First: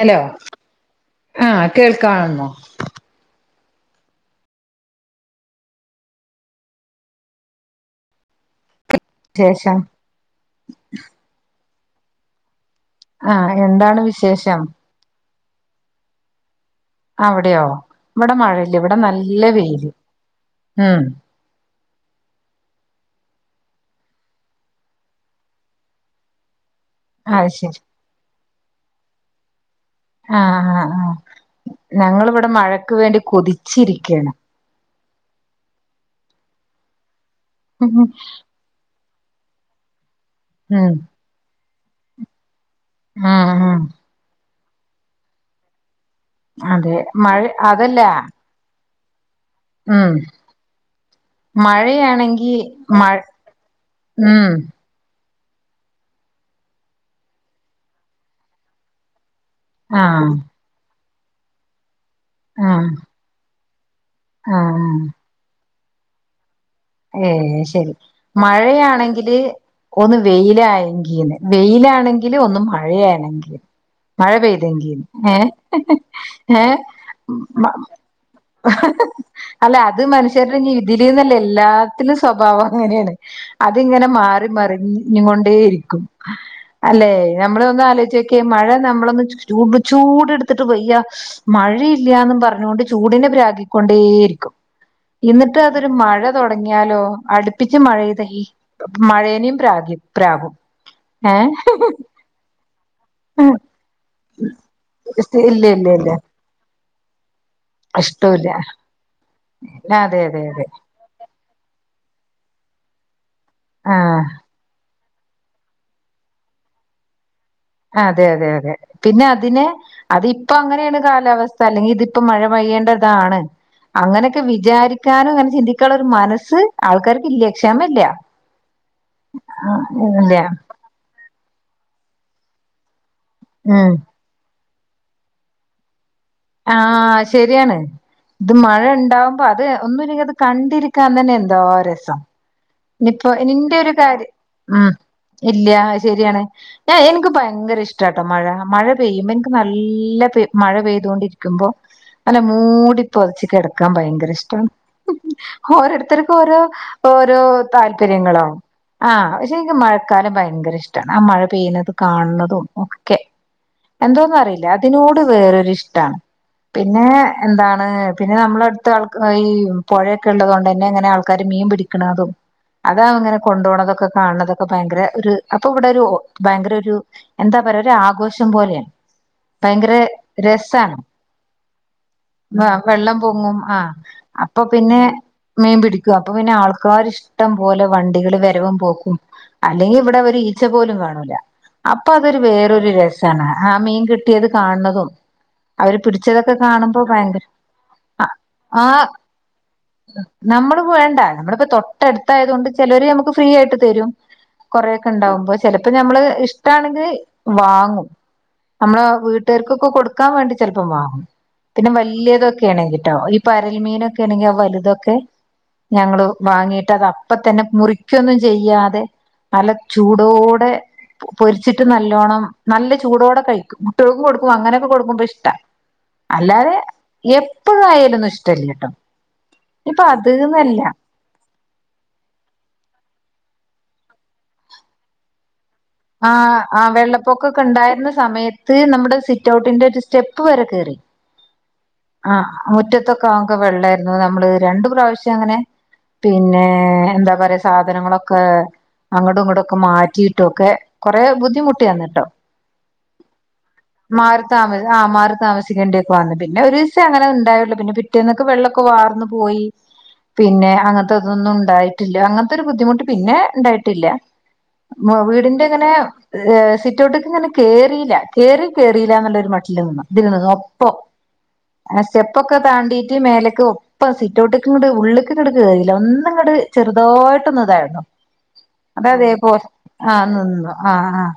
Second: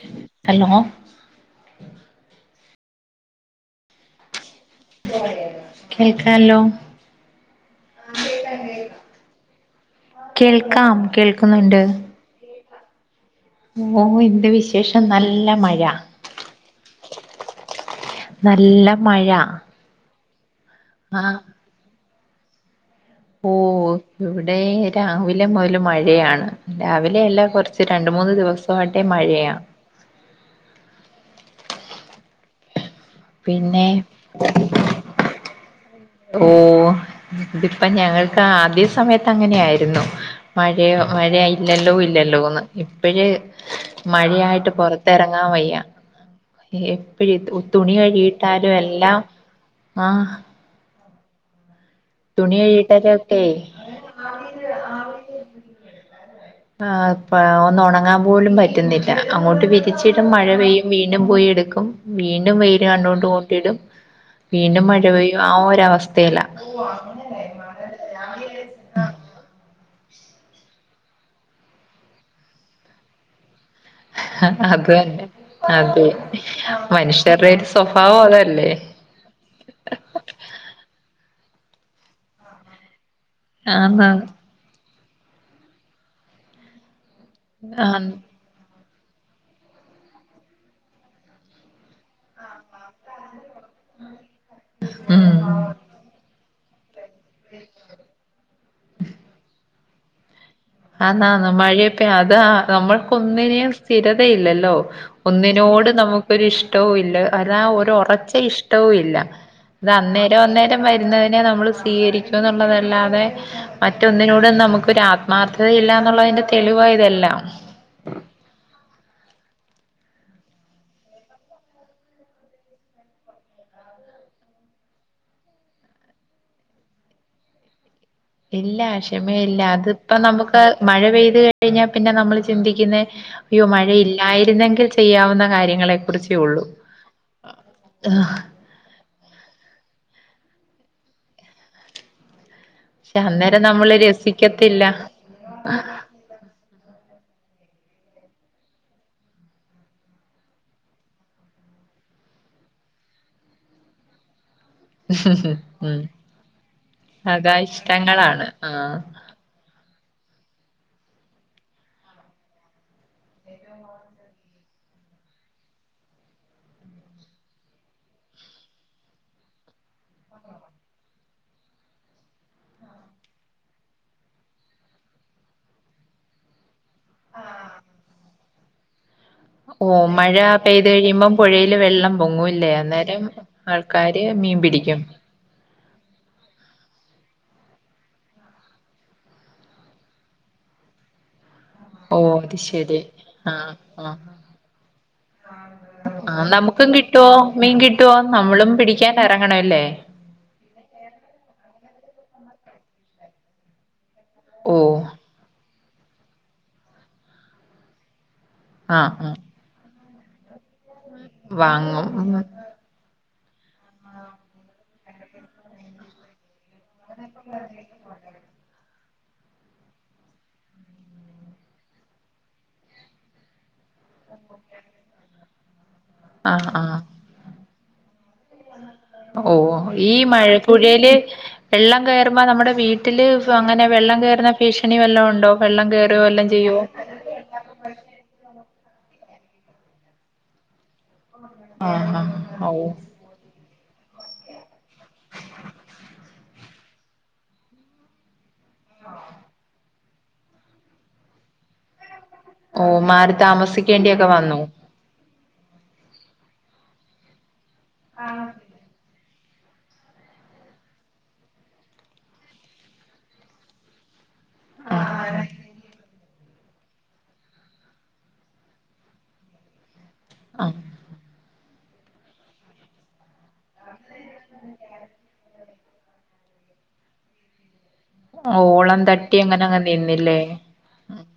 Hello ആഹ കേൾക്കാെമ്മോ? കേൾക്കാല്ലോ [unintelligible] കേൾക്കാം കേൾക്കുന്നുണ്ട് ആഹ് ഓ എന്ത് വിശേഷം നല്ല മഴ അവിടെയോ ഇവിടെ മഴയില്ല നല്ല ഇവിടെ മഴ നല്ല വെയില് ഉം ആഹ ഓ ഇവിടെ രാവിലെ മുതൽ മഴയാണ് രാവിലെയല്ല അത് ശരി കുറച്ച് രണ്ട് ണ്ട് മൂന്ന് ദിവസമായിട്ടെ മഴയാ ആഹ ആഹ് ആഹ് ഞങ്ങളിവിടെ മഴക്ക് വേണ്ടി പിന്നെ കൊതിച്ചിരിക്കയാണ് ഓ ഇതിപ്പൊ ഉം ഞങ്ങൾക്ക് ആദ്യ സമയത്ത് അങ്ങനെ ആയിരുന്നു ഉം മഴയോ മഴയ ഇല്ലല്ലോ ഇല്ലല്ലോന്ന് ഇപ്പഴേ ഉം മഴയായിട്ട് പുറ റങ്ങാൻ വയ്യ അതെ എപ്പഴ് മഴ തുണി അതല്ല കഴിട്ടാലും എല്ലാം ഉം ആഹ് മഴയാണെങ്കിൽ തുണി മഴ കഴിയിട്ടരൊക്കെ ഉം ആ പ്പൊ ഒന്ന് ഉണങ്ങാൻ പോലും പറ്റുന്നില്ല അങ്ങോട്ട് വിരിച്ചിടും ആഹ് മഴ പെയ്യും വീണ്ടും പോയി എടുക്കും വീണ്ടും വെയിൽ ആഹ് കണ്ടോണ്ട് ഓട്ടിടും വീണ്ടും ആഹ് മഴ പെയ്യും ആ ഒരവസ്ഥയല ഏ ശരി മഴയാണെങ്കില് ഒന്ന് വെയിലായെങ്കീന് വെയിലാണെങ്കിലും ഒന്ന് മഴയാണെങ്കി മഴ അത് പെയ്തെങ്കീ തന്നെ ഏ അതെ ഏ മനുഷ്യരുടെ ഒരു സ്വഭാവം അതല്ലേ അല്ല അത് മനുഷ്യരുടെതിൽന്നല്ല എല്ലാത്തിലും സ്വഭാവം അങ്ങനെയാണ് അതിങ്ങനെ ആന്ന് മാറി മറിഞ്ഞ കൊണ്ടേ ഇരിക്കും അല്ലേ? നമ്മള ഒന്ന് ആന്ന് ആലോചക്കെ മഴ നമ്മളൊന്ന് ചൂട് ചൂട്ടുത്തിട്ട് വെയ്യ മഴയില്ലന്നും പറഞ്ഞുകൊണ്ട് ചൂടിനെ പ്രാകിക്കൊണ്ടേയിരിക്കും ഇന്നിട്ട് ഉം അതൊരു മഴ തുടങ്ങിയാലോ അടുപ്പിച്ച് മഴ പെയ്തുഴിഞ്ഞാൽ മഴേനെയും പ്രാഗി പ്രാഗും. ആ ന മഴയപ്പ അത് നമ്മൾക്കൊന്നിനും സ്ഥിരതയില്ലല്ലോ ഇല്ല ഇല്ല ഒന്നിനോട് ഇല്ല നമുക്കൊ ഇഷ്ടവും ഇല്ല അരാ ഒരു ഒറച്ച ഇഷ്ടല്ല ഇഷ്ടവും ഇല്ല അത് അതെ അതെ അന്നേരം അതെ അന്നേരം നമ്മൾ സ്വീകരിക്കും എന്നുള്ളതല്ലാതെ ആഹ് മറ്റൊന്നിനോട് നമുക്ക് ഒരാഗ്ര മാർത്തതയില്ല എന്നുള്ളതിന്റെ തെളിവ ഇതെല്ലാം. അതെ അതെ അതെ പിന്നെ അതിനെ അതിപ്പോ അങ്ങനെയാണ് കാലാവസ്ഥ അല്ലെങ്കിൽ ഇതിപ്പോ മഴ പെയ്യേണ്ടതാണ് അങ്ങനെയൊക്കെ വിചാരിക്കാനും അങ്ങനെ ചിന്തിക്കാനുള്ള ഒരു മനസ്സ് ആൾക്കാർക്ക് ഇല്ലേ ക്ഷാമല്ല ഇല്ല ക്ഷമയില്ല അതിപ്പ നമുക്ക് മഴ പെയ്ത് കഴിഞ്ഞാൽ പിന്നെ നമ്മൾ ചിന്തിക്കുന്നത് അയ്യോ ഉം മഴയി ആയിരുന്നെങ്കിൽ ചെയ്യാവുന്ന കാര്യങ്ങളെ കുറച്ചള്ള ആഹ ശരിയാണ് ഇത് മഴ ഉണ്ടാ അപ്പൊ അത് ഒന്നും ഇല്ലെങ്കിൽ അത് കണ്ടിരിക്കാൻ തന്നെ എന്തോ രസം പക്ഷെ ഇനിപ്പോ അന്നേരം നിനിന്റെ ഒരു നമ്മള് കാര്യം രസിക്കത്തില്ല മം ഇല്ല ശരിയാണ് ഞ എനിക്ക് ഭയങ്കര ഇഷ്ടട്ടോ മഴ മഴ പെയ്യുമ്പോ എനിക്ക് നല്ലെയ മഴ പെയ്തുകൊണ്ടിരിക്കുമ്പോ നല്ല മൂടി പുതച് കിടക്കാൻ ഭയങ്കര ഇഷ്ടമാണ് ഉം ഓരോരുത്തർക്കും ഓരോ ഓരോ താല്പര്യങ്ങളോ സകായിഷ്ടങ്ങളാണ് ആഹ് ആ പക്ഷെ എനിക്ക് മഴക്കാലം ഭയങ്കര ഇഷ്ടമാണ് ആ മഴ പെയ്യുന്നത് കാണുന്നതും ഒക്കെ എന്തോന്നും അറിയില്ല അതിനോട് വേറൊരി ഇഷ്ടമാണ് പിന്നെ എന്താണ് പിന്നെ നമ്മള അടുത്ത ആൾ ഈ പുഴയൊക്കെ ഉള്ളത് കൊണ്ട് തന്നെ അങ്ങനെ ആൾക്കാർ മീൻ പിടിക്ക [unintelligible] അതാ അങ്ങനെ കൊണ്ടോ ണതൊക്കെ കാണണതൊക്കെ ഭയങ്കര ഒരു അപ്പൊ ഇവിടെ ഒരു ഭയങ്കര ഒരു എന്താ പറയാ ഒരു ആഘോഷം പോലെയാണ് ഓ ഭയങ്കര മഴ പെയ്തത് രസാണ് കഴിയുമ്പം പുഴയില് വെള്ളം പൊങ്ങൂല്ലേ വെള്ളം അന്നേരം പൊങ്ങും ആഹ് ആൾക്കാർ മീൻ അപ്പൊ പിടി പിന്നെ മീൻ പിടിക്കും അപ്പൊ പിന്നെ ആൾക്കാർഷ ഇട്ടം പോലെ വണ്ടികൾ വരവും പോക്കും അല്ലെങ്കിൽ ഇവിടെ ഒരു ഈച്ച പോലും കാണൂല അപ്പ ഓ അതൊര് അത് വേറൊര് ശരി രെസാണ് ആഹ് മീൻ കിട്ട്യേത് കാൺണതും അവര് ആഹ് പിട്ച്ചതൊക്കെ നമുക്കും കാണ്‌മ്പോ കിട്ടുവോ ഭയ്ങ്കര മീൻ കിട്ടുവോ നമ്മളും ആഹ് പിടിക്കാൻ എറങ്ങണല്ലേ നമ്മള് പോവേണ്ട നമ്മള്പ്പോ തൊട്ടട്ത്തായത് കൊണ്ട് ചെലെര് ഞമ്മക്ക് ഫ്രീയായ്ട്ട് തെരും ഓ കൊറേക്കെ ഇണ്ടാവ്മ്പോ ചെലെപ്പം ഞമ്മള് ഇഷ്ടാണെങ്കില് വാങ്ങും അമ്മളാ ആഹ് ആഹ് വ്ട്ടാര്ക്കൊക്കെ കൊട്ക്കാം മാണ്ടി ചെൽപ്പം വാങ്ങും പിന്നെ വാങ്ങും വല്ല്യതൊക്കേണെങ്ങിട്ടോ ഇ പരൽ മീനൊക്കേണെങ്കി ആ വല്തൊക്കെ ഞങ്ങ്ളു വാങ്ങി ട്ടതപ്പതന്നെ മുറിയ്ക്കൊന്നും ചെയ്യാതെ നല്ല ചൂടോടെ പൊ പൊരിച്ചിട്ട് നല്ലോണം നല്ല ചൂടോടെ കഴിക്കും ൾക്കും കൊട്ക്കും അങ്ങെനെയെക്കെ കൊട്ക്കുമ്പ ഇഷ്ടാ ആഹ് അല്ലാതെ എപ്പഴും ആയ ഇതാെന്നും ഷ് ഉവ്വോ ഈ ന്നല്ല മഴപ്പുഴേല് വെള്ളം കയറ്മ്പോ നമ്മടെ വീട്ടില് ഫ് അങ്ങെനെ വെള്ളം കയറ്ന്ന ഫീഷണി വല്ലാേണ്ടോ വെള്ളം കേ ആഹ് ആഹ് വെള്ളപ്പൊക്കൊക്കെണ്ടായ്ര്ന്ന സമയത്ത് നമ്മടെ സിറ്റൗട്ടിന്റെ ഒര് സ്റ്റെപ്പ് വരെ കേറി ആഹ് മുറ്റത്തൊക്കെ ആകെ വെള്ളായ്ര്ന്നു നമ്മള് രണ്ടു പ്രാവ്ശ്യം അങ്ങെനെ പിന്നേ എന്താ പറയാ സാധനങ്ങളൊക്കെ അങ്ങടും ഇങ്ങടൊക്കെ മാറ്റീട്ടൊക്കെ കൊറേ ബുദ്ധിമുട്ടി അന്ന്ട്ടോ ഓഹ് മാറി താമസിക്കേണ്ടിയാെക്കെ വന്നു ആഹ് മാറി താമസിക്കേണ്ടി ഒക്കെ വന്ന് പിന്നെ ഒരീസെ അങ്ങെനെ ഇണ്ടായാെള്ള് പിന്നെ പിറ്റേന്നെക്ക് വെള്ളൊക്കെ വാർന്ന് പോയി പിന്നെ അങ്ങൻത്തെ തൊന്നും ണ്ടായ്ട്ട്ല്ല അങ്ങൻത്താെരു ബുദ്ധിമുട്ട് പിന്നേ ഇണ്ടായ്ട്ടില്ല മൊ വീട്ന്റെങ്ങെനെ സിറ്റൗട്ട്ക്ക്ങ്ങെനെ കേറീല കേറി കേറീലാന്ന്ള്ളാെരു മട്ട്ല് നിന്ന് തിന്‌ന്ന് ആഹ് ഒപ്പം ആഹ് സ്റ്റെപ്പൊക്കെ താണ്ടീട്ട് മേലെക്ക് ഒപ്പം സിറ്റൗട്ട്ക്ക്ങ്ങെട് ഉള്ള്ക്ക്ങ്ങെട് കേറീല ഒന്ന്ങ്ങെട് ചെറ്തായിട്ടാെന്ന് തായെതാ ഓളം അത് അതേ തട്ടി പോ അങ്ങനങ്ങ് ആഹ് നിന്നില്ലേ ന്‌ന്നു ആഹ് ആഹ്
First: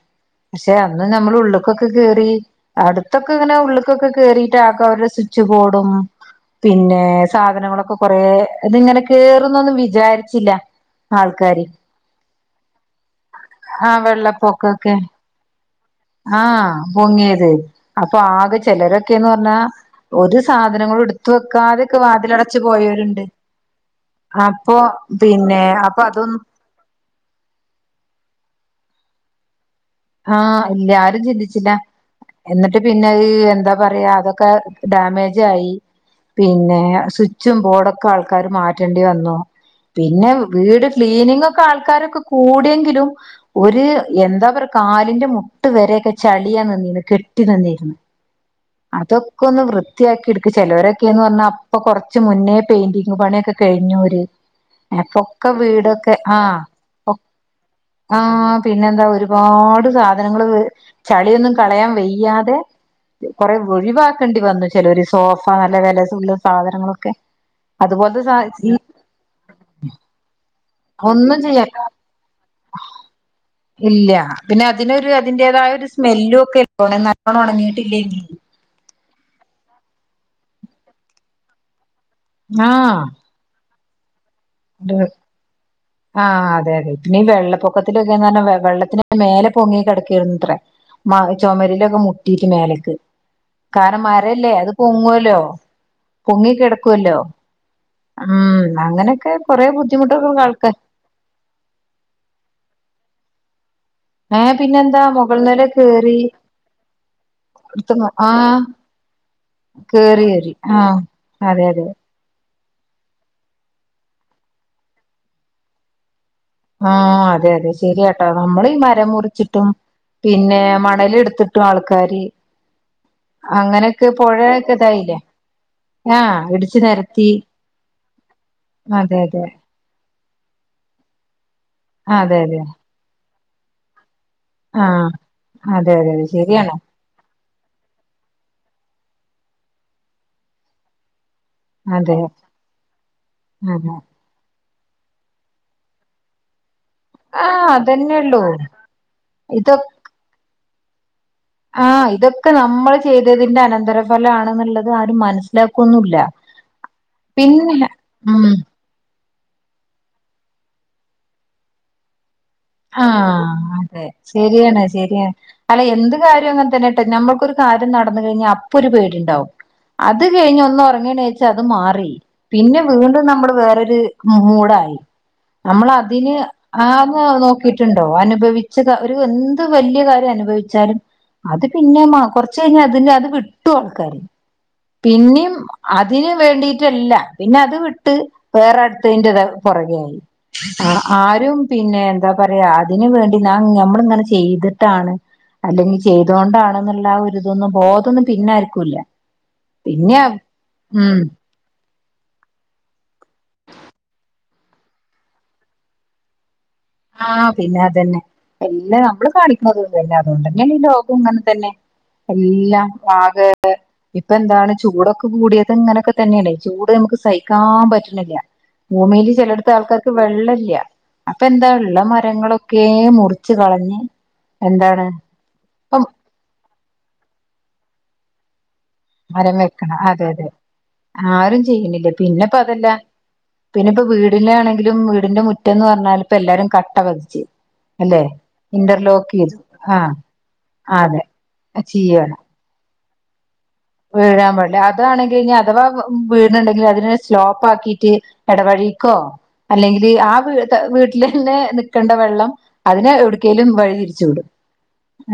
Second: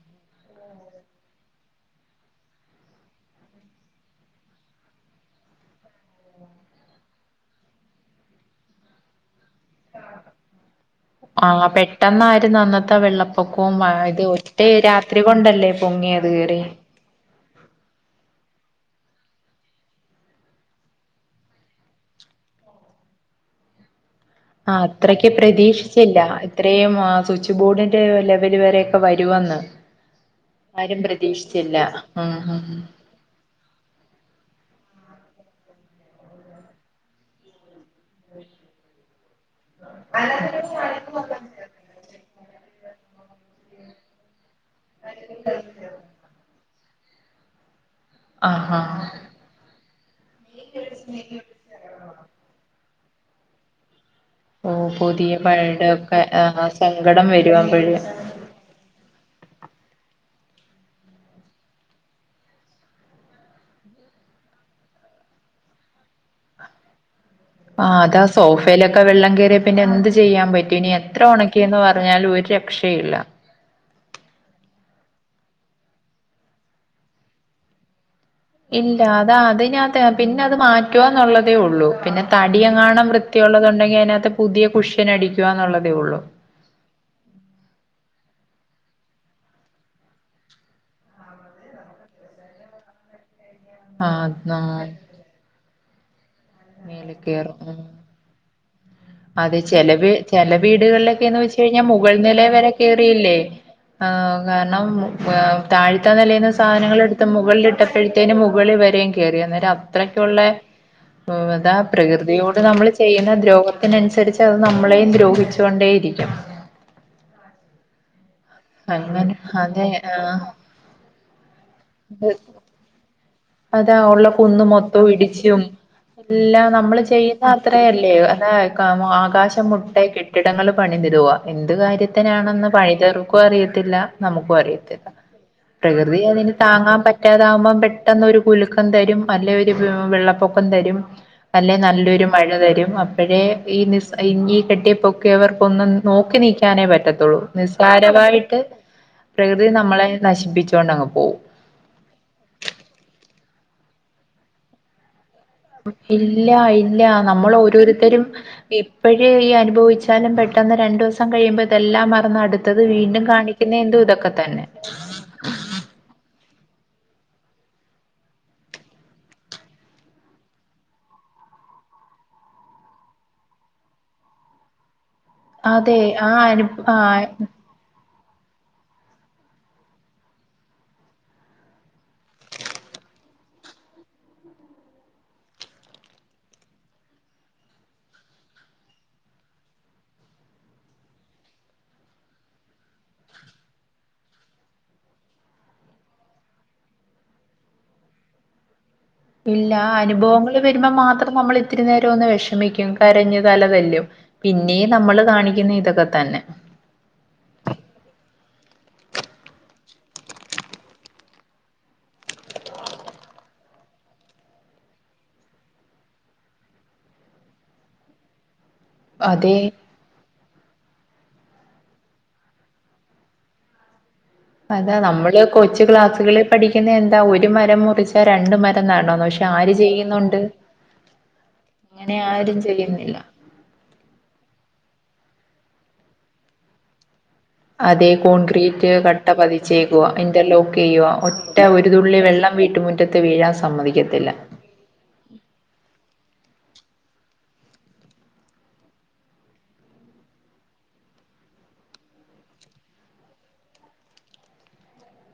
പക്ഷെ അന്ന് നമ്മള് ഉള്ള്ക്കൊക്കെ കേറി അട്ത്തൊക്കെങ്ങെനെ ഉള്ള്ക്കൊക്കെ കേറീട്ടാക്കവര്ടെ സു ച്ച് ബോഡും പിന്നേ സാധനങ്ങളൊക്കെ കൊറേ അത്ങ്ങെനെ കേറുംന്നൊന്നും വിചാര്ച്ചില്ല ആഹ് പെട്ടെന്നായ്ര്ന്നു അന്നത്തെ വെള്ളപ്പൊക്കോം ആഹ് അതായെത് ഒറ്റേ വെള്ളപ്പൊക്കൊക്കെ രാത്രി കൊണ്ടല്ലേ പൊങ്ങിയത് കേറി ആഹ് പൊങ്ങിയെത് അപ്പൊ ആകെ ചെലാെരൊക്കേന്ന് പർഞ്ഞാ ഒര് സാധനങ്ങളും ട്ത്ത് വെക്കാതൊക്കെ വാതിലടച്ച് പോയൊര്ണ്ട് ആപ്പൊ പിന്നെ അപ്പം അതും ത്രേയും ആഹ് സുച്ച് ബോഡിന്റെ ലെവെല് വരെയെക്കെ വരുവെന്ന് ആഹ് ആരും എല്ലാരും ചിന്തിച്ച്ലാ പ്രതീക്ഷിച്ചില്ല ഉം ഉം എന്നിട്ട് പിന്നെ അത് എന്താ പറയാ ഇതൊക്കെ ഡാമേജായി പിന്നേ സുച്ചും ബോഡൊക്കെ ആൾക്കാര് മാറ്റെണ്ടി വന്നു പിന്നെ വീട് ക്ലീനിംങ്ങൊക്കെ ആൾക്കാരൊക്കെ കു കൂട്യെങ്കിലും ഒര് എന്താ പർ കാല്ന്റെ മുട്ട് വെരെയെക്കെ ചളിയാ നിന്നീനെ കെട്ടി നിന്നീര്ന്ന് ആഹ് ഹാ ഇതൊക്കാെന്ന് വൃത്ത്യാക്കിട്ക്ക് ചെലോരൊക്കേന്ന് പർഞ്ഞാ ഇപ്പൊ കൊർച്ച് മുന്നേ പെയിന്റിംഗ് പണ്യാെക്കെ കഴിഞ്ഞോര് ഓ പുതിയ എപ്പൊക്കെ വീടൊക്കെ പഴയതൊക്കെ ആഹ് ഒഹ് സങ്കടം വരും അപ്പഴ് ആഹ് പിന്നെന്താ ഒരു പാട് സാധനങ്ങള് ചള്യൊന്നും കളയാം വെയ്യാതെ കൊറേ ഒഴിവാക്കെണ്ടി വന്നു ചെലാെര് സോഫാ നല്ല വെലതുള്ള സാധനങ്ങളൊക്കെ ആഹ് അതാ അതുപോലത്തെ സാ ഈ സോഫേല ഒക്കെ വെള്ളം കേറിയാ പിന്നെ എന്ത് ചെയ്യാൻ പറ്റും ഇനി എത്ര ഒന്നും ചെയ്യാൻ ഉണക്കിയെന്ന് പറഞ്ഞാലും ഒരു രക്ഷയും ഇല്ലാ ഇല്ലാ പിന്നെ അതിനൊരു അതിന്റേതായ ഒരു സ്മെല്ലും ഒക്കെ ഒണങ്ങാ നല്ലോണ്ണം ഒണങ്ങീട്ടില്ലെങ്കി ഇല്ലാ അതാ അതിനകത്തേ പിന്നെ അത് മാറ്റൊന്നുള്ളതേ ഉള്ളൂ പിന്നെ തടിയങ്ങാണം ആഹ് വൃ ത്തിയുള്ളതുണ്ടെങ്കി അയ്നകത്ത് പുതിയ കുഷ്യനടിക്കുക ന്നുള്ളതേ ഒള്ളൂ ആ അതേ അതെ പിന്നെ ഈ വെള്ളപ്പൊക്കത്തിലൊക്കെ ന്ന് പറഞ്ഞാ വെള്ളത്തിന് മേല പൊങ്ങി കിടക്കേര്ന്ന് അത്രേ മാ ചുമരിലൊക്കെ മുട്ടീട്ട് മേലക്ക് കാരണം ആഹ് മരല്ലേ ന്നാ അത് പൊങ്ങൊല്ലോ പൊങ്ങിക്കെട മേലെ ക്കൊല്ലോ കേറും ഉം അങ്ങനൊക്കെ ചെലവേ ചെല വീടുകളിലൊക്കെന്ന് വെച്ച് കഴിഞ്ഞാ മുകൾ നിലയിൽ വരെ കേറിയില്ലേ ആ ഏഹ് കാരണം പിന്നെന്താ മുകൾ നില താഴ്ത്തെ കേറി നിലേന്ന് സാധനങ്ങൾ എടുത്ത് എടുത്തന്ന് മുകളിലിട്ടപ്പോഴത്തേനും ആഹ് മുകളിൽ വെരെങ്കി കേറി അന്നേരം കേറി അത്രക്കുള്ള കേറി ആഹ് അതെ അതെ [unintelligible] പ്രകൃതിയോട് നമ്മള് ചെയ്യുന്ന ദ്രോഹത്തിനനുസരിച്ച് അത് നമ്മളെയും ദ്രോഹിച്ചൊണ്ടേ ഇരിക്കും ആ അതെ അതെ ശെരിയാണ് ട്ട നമ്മളീ മരം അങ്ങനെ മുറിച്ചിട്ടും അതെ ആഹ് പിന്നെ മണലെടുത്തിട്ടും ആൾക്കാര് അതാ അങ്ങനെയൊക്കെ ഉള്ള കുന്ന് പുഴയൊക്കെ മൊത്തം ഇതായില്ലേ ഇടിച്ചും ആഹ് എല്ലാ ഇടിച്ചു നമ്മള് നിരത്തി ചെയ്യുന്ന അത്രയല്ലേ അതേയ് ക മേ അതെ അതെ ആകാശം മുട്ടേകെട്ട് കെട്ടിടങ്ങള് പണിതിടുവാ എന്ത് അതെ അതെ കാര്യത്തിനാണെന്ന് പണിത വർക്കും അറിയത്തില്ല നമുക്കും അറിയത്തില്ല ആഹ് അതെ അതെ പ്രകൃതി അതെ അതിന് ശരിയാണ് താങ്ങാൻ പറ്റ പറ്റാതാകുമ്പോം പെട്ടെന്ന് ഒരു കുലുക്കം തരും അല്ലെ ഒരു വെ വെള്ളപ്പൊക്കം തരും അല്ലെ അതെ നല്ലൊരു മഴ തരും അപ്പോഴേ ഈ അതെ നിസ് ഇഞ്ഞീ കെട്ടിയപ്പൊക്കിയവർക്ക് ഒന്നും നോക്കി നിക്കാനേ പറ്റത്തോ ത്തൊള്ളൂ ആഹ് അതന്നെള്ളൂ നിസ്സാരമായിട്ട് പ്രകൃതി ഇതൊ നമ്മളെ നശിപ്പിച്ചൊണ്ടങ്ങ് പോവും ആ ഇതൊക്കെ നമ്മള് ചെയ്തതിന്റെ അനന്തര ഫലാണെന്നുള്ളത് ആരും മനസ് ഇല്ലാ ഇല്ലാ പിന്നെ നമ്മളോരോരുത്തരും ഉം ഇപ്പോഴേ ഈ അനുഭവിച്ചാലും പെട്ടെന്ന് രണ്ടൂസം കഴിയുമ്പോൾ ഇതെല്ലാം മറന്ന് അടു ത്തത് വീണ്ടും കാണിക്കുന്നേ എന്താ ഇതൊക്കെ തന്നെ ശെരിയാണ് അല്ല എന്ത് കാര്യം അങ്ങൻ തന്നെ ട്ടൊ നമ്മൾക്കൊരു കാര്യം നടന്ന് കയ്ഞ്ഞാ അപ്പൊ ഒരു പേടിണ്ടാവും അത് കഴിഞ്ഞ് ഒന്ന് ഉറങ്ങിണീച്ചാ അത് മാറി പിന്നെ വീണ്ടും നമ്മള് വേറൊരു മൂടായി നമ്മള് അതെ ആ അതിന് അനു ആ ആന്ന് നോ ട്ടുണ്ടോ അനുഭവിച്ച ഒരു എന്ത് വലിയ കാര്യം അനുഭവിച്ചാലും അത് പിന്നെ കൊറച്ച കഴിഞ്ഞാഞ് അതിന്റെ അത് വിട്ടും ആൾക്കാര് പിന്നിം അതിന് വേണ്ടിട്ടല്ല പിന്നെ അത് വിട്ട് വേറെ അടുത്തതിന്റെ പുറകെ ആയി ആ ആരും പിന്നെ എന്താ പറയാ അതിന് വേണ്ടി ഞാ ഞമ്മളിങ്ങനെ ചെയ്തിട്ടാണ് അല്ലെങ്കിൽ ചെയ്തുക കൊണ്ടാണെന്നുള്ള ആ ഒരുതൊന്നും ബോധം ഒന്നും പിന്നെ ആർക്കൂല്ല ഇല്ല അനുഭവങ്ങൾ വരുമ്പോ മാത്രം നമ്മൾ ഒത്തിരി നേരം ഒന്ന് വിഷമിക്കും കരഞ്ഞു തല തെല്ലും പിന്നെയും നമ്മള് കാണിക്കുന്ന ഇതൊക്കെ തന്നെ ആഹ പിന്നെ അതന്നെ എല്ലാ നമ്മള് കാണിക്കുന്നതന്നല്ല അതുകൊണ്ടന്നെയല്ല ലോകം ഇങ്ങനെ തന്നെ എല്ലാം ആകെ [unintelligible] ഇപ്പൊ എന്താണ് ചൂടൊക്കെ കൂടിയത് ഇങ്ങനെയൊക്കെ തന്നെയാണ് ചൂട് നമുക്ക് സഹിക്കാൻ പറ്റുന്നില്ല ഭൂമിയിൽ അതെ ചിലട്ത്ത് ആൾക്കാർക്ക് വെള്ളല്ല അപ്പൊ എന്താ ഉള്ള ഇള്ള മരങ്ങളൊക്കെ മുറിച്ച് കളഞ്ഞ് അതാ എന്താണ് നമ്മള് കൊച്ച് ഇപ്പം ക്ലാസ്സുകളിൽ പഠിക്കുന്ന എന്താ ഒരു മരം മുറിച്ചാ രണ്ട് മരം നടം മരം വെക്കണം അതെ അതെ ആരും ചെയ്യണില്ല അങ്ങനെ പിന്നെപ്പ ആരും അതല്ല ചെയ്യുന്നില്ല പിന്നെ ഇപ്പ വീടിനാണെങ്കിലും വീടിന്റെ മുറ്റന്ന് പർഞ്ഞാല് ഇപ്പ എല്ലാരും കട്ട പതിച്ച് അതേ അല്ലെ കോൺക്രീറ്റ് കട്ട ഇന്റർലോക്ക് ചെയ്തു ആ പതിച്ചേക്കുക ഇന്റർലോക്ക് ചെയ്യുക അതെ ഒറ്റ ഒരുതുള്ളി ചെയ്യാണ് വെള്ളം വീട്ടുമുറ്റത്ത് വീഴാൻ സമ്മതി വീഴാൻ പടില്ല അത് അതാണെങ്കി കഴിഞ്ഞാ അഥവാ വ് വീണ് ണ്ടെങ്കിൽ അതിനെ സ്ലോപ്പ് ആക്കിട്ട് ഇടവഴീക്കോ അല്ലെങ്കില് ആ വീ ത വീട്ട്ലന്നെ നിക്കണ്ടേ വെള്ളം അതിനെ എവിട്ക്കേലും വഴിതിരിച്ചു വിടും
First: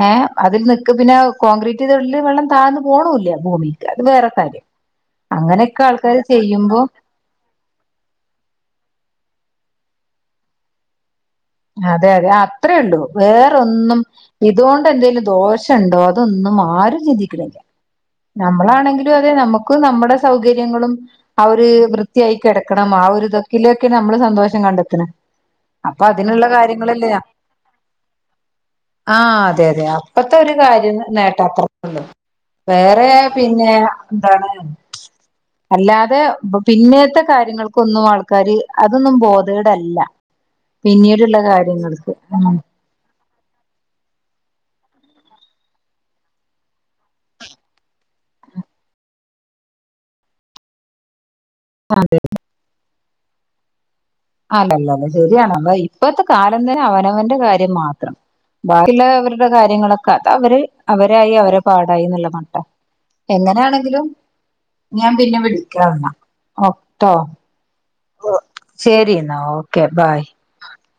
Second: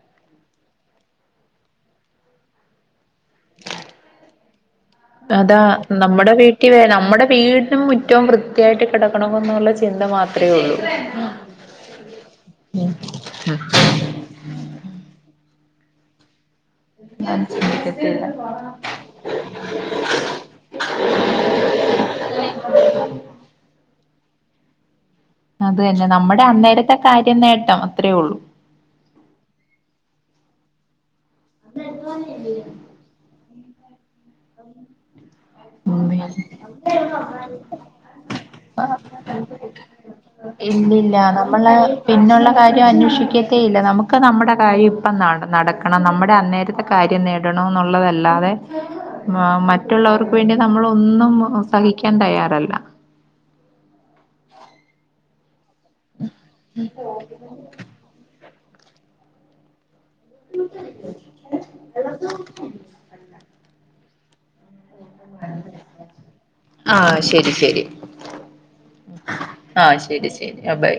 ഏ അതിൽ നിക്ക് പിന്നെ കോൺക്രീറ്റയ്തല്ല് വെള്ളം താഴ്ന്ന് പോണു ല്ല്യാലോ ഭൂമിക്ക് അത് വേറെ കാര്യം അതാ അങ്ങനെയൊക്കെ ആൾക്കാർ നമ്മുടെ വീട്ടി വേ ചെയ്യുമ്പോ നമ്മുടെ വീടിനും മുറ്റ ഏറ്റവും വൃത്തിയായിട്ട് കിടക്കണെന്നുള്ള ചിന്ത മാത്രേ ഒള്ളൂ അതെ അതെ ആ അത്ത്രേ ഉള്ളൂ വേറൊന്നും ഇതുകൊണ്ട് എന്തെലും ദോഷണ്ടോ അതൊന്നും ആരും ആരും ഉം ചിന്തിക്ക്‌ണ്ല്യ നമ്മളാണെങ്കിലും അതെ നമ്മക്കും നമ്മടെ സൗകര്യങ്ങളും ആ ഒരു വൃത്തിയായി കെടക്കണം ആ ഒരുതൊക്കിലൊക്കെ നമ്മള് സന്തോഷം കണ്ടെത്ത്ണ് അത് തന്നെ നമ്മുടെ അന്നേരത്തെ കാര്യം നേട്ടം അത്രയേ ഉള്ളൂ ആ അതെ അതെ അപ്പത്തെ ഒരു കാര്യം നെ നേട്ടാ അപ്പർത്ത്ള്ളത് വേറെ പിന്നെ എന്താണ് അല്ലാതെ ഉം പിന്നത്തെ കാര്യങ്ങൾക്കൊന്നും ആൾക്കാര് അതൊന്നും ബോധേടല്ല ഇല്ലില്ല പിന്നീടുള്ള നമ്മളേ കാര്യങ്ങൾക്ക് പിന്നുള്ള ഉം കാര്യ അന്വേഷിക്കത്തേ ഇല്ല നമുക്ക് നമ്മുടെ കാര്യം ഇപ്പ നടക്കണം നമ്മുടെ അന്നേരത്തെ കാര്യം നേടണോ ന്നുള്ളതല്ലാതെ മ മറ്റുള്ളവർക്ക് വേണ്ടി നമ്മളൊന്നും സഹിക്കാൻ തയ്യാറല്ല അല്ലല്ല അല്ല ശരിയാണ് ഇപ്പത്തെ കാലം തന്നെ അവനവന്റെ കാര്യം മാത്രം ബാക്കിള്ളാ അവരുടെ കാര്യങ്ങളൊക്കെ അത അവര് അവരായി അവരെ പാടായി എന്നുള്ള മട്ട എങ്ങനെയാണെങ്കിലും ഞാൻ പിന്നെ വിളിക്ക എന്നാ ഓട്ടോ ഉം ശരി ടീ ഓ ശരി എന്നാ ഓക്കെ ഭായ് ശരിയാ ബൈ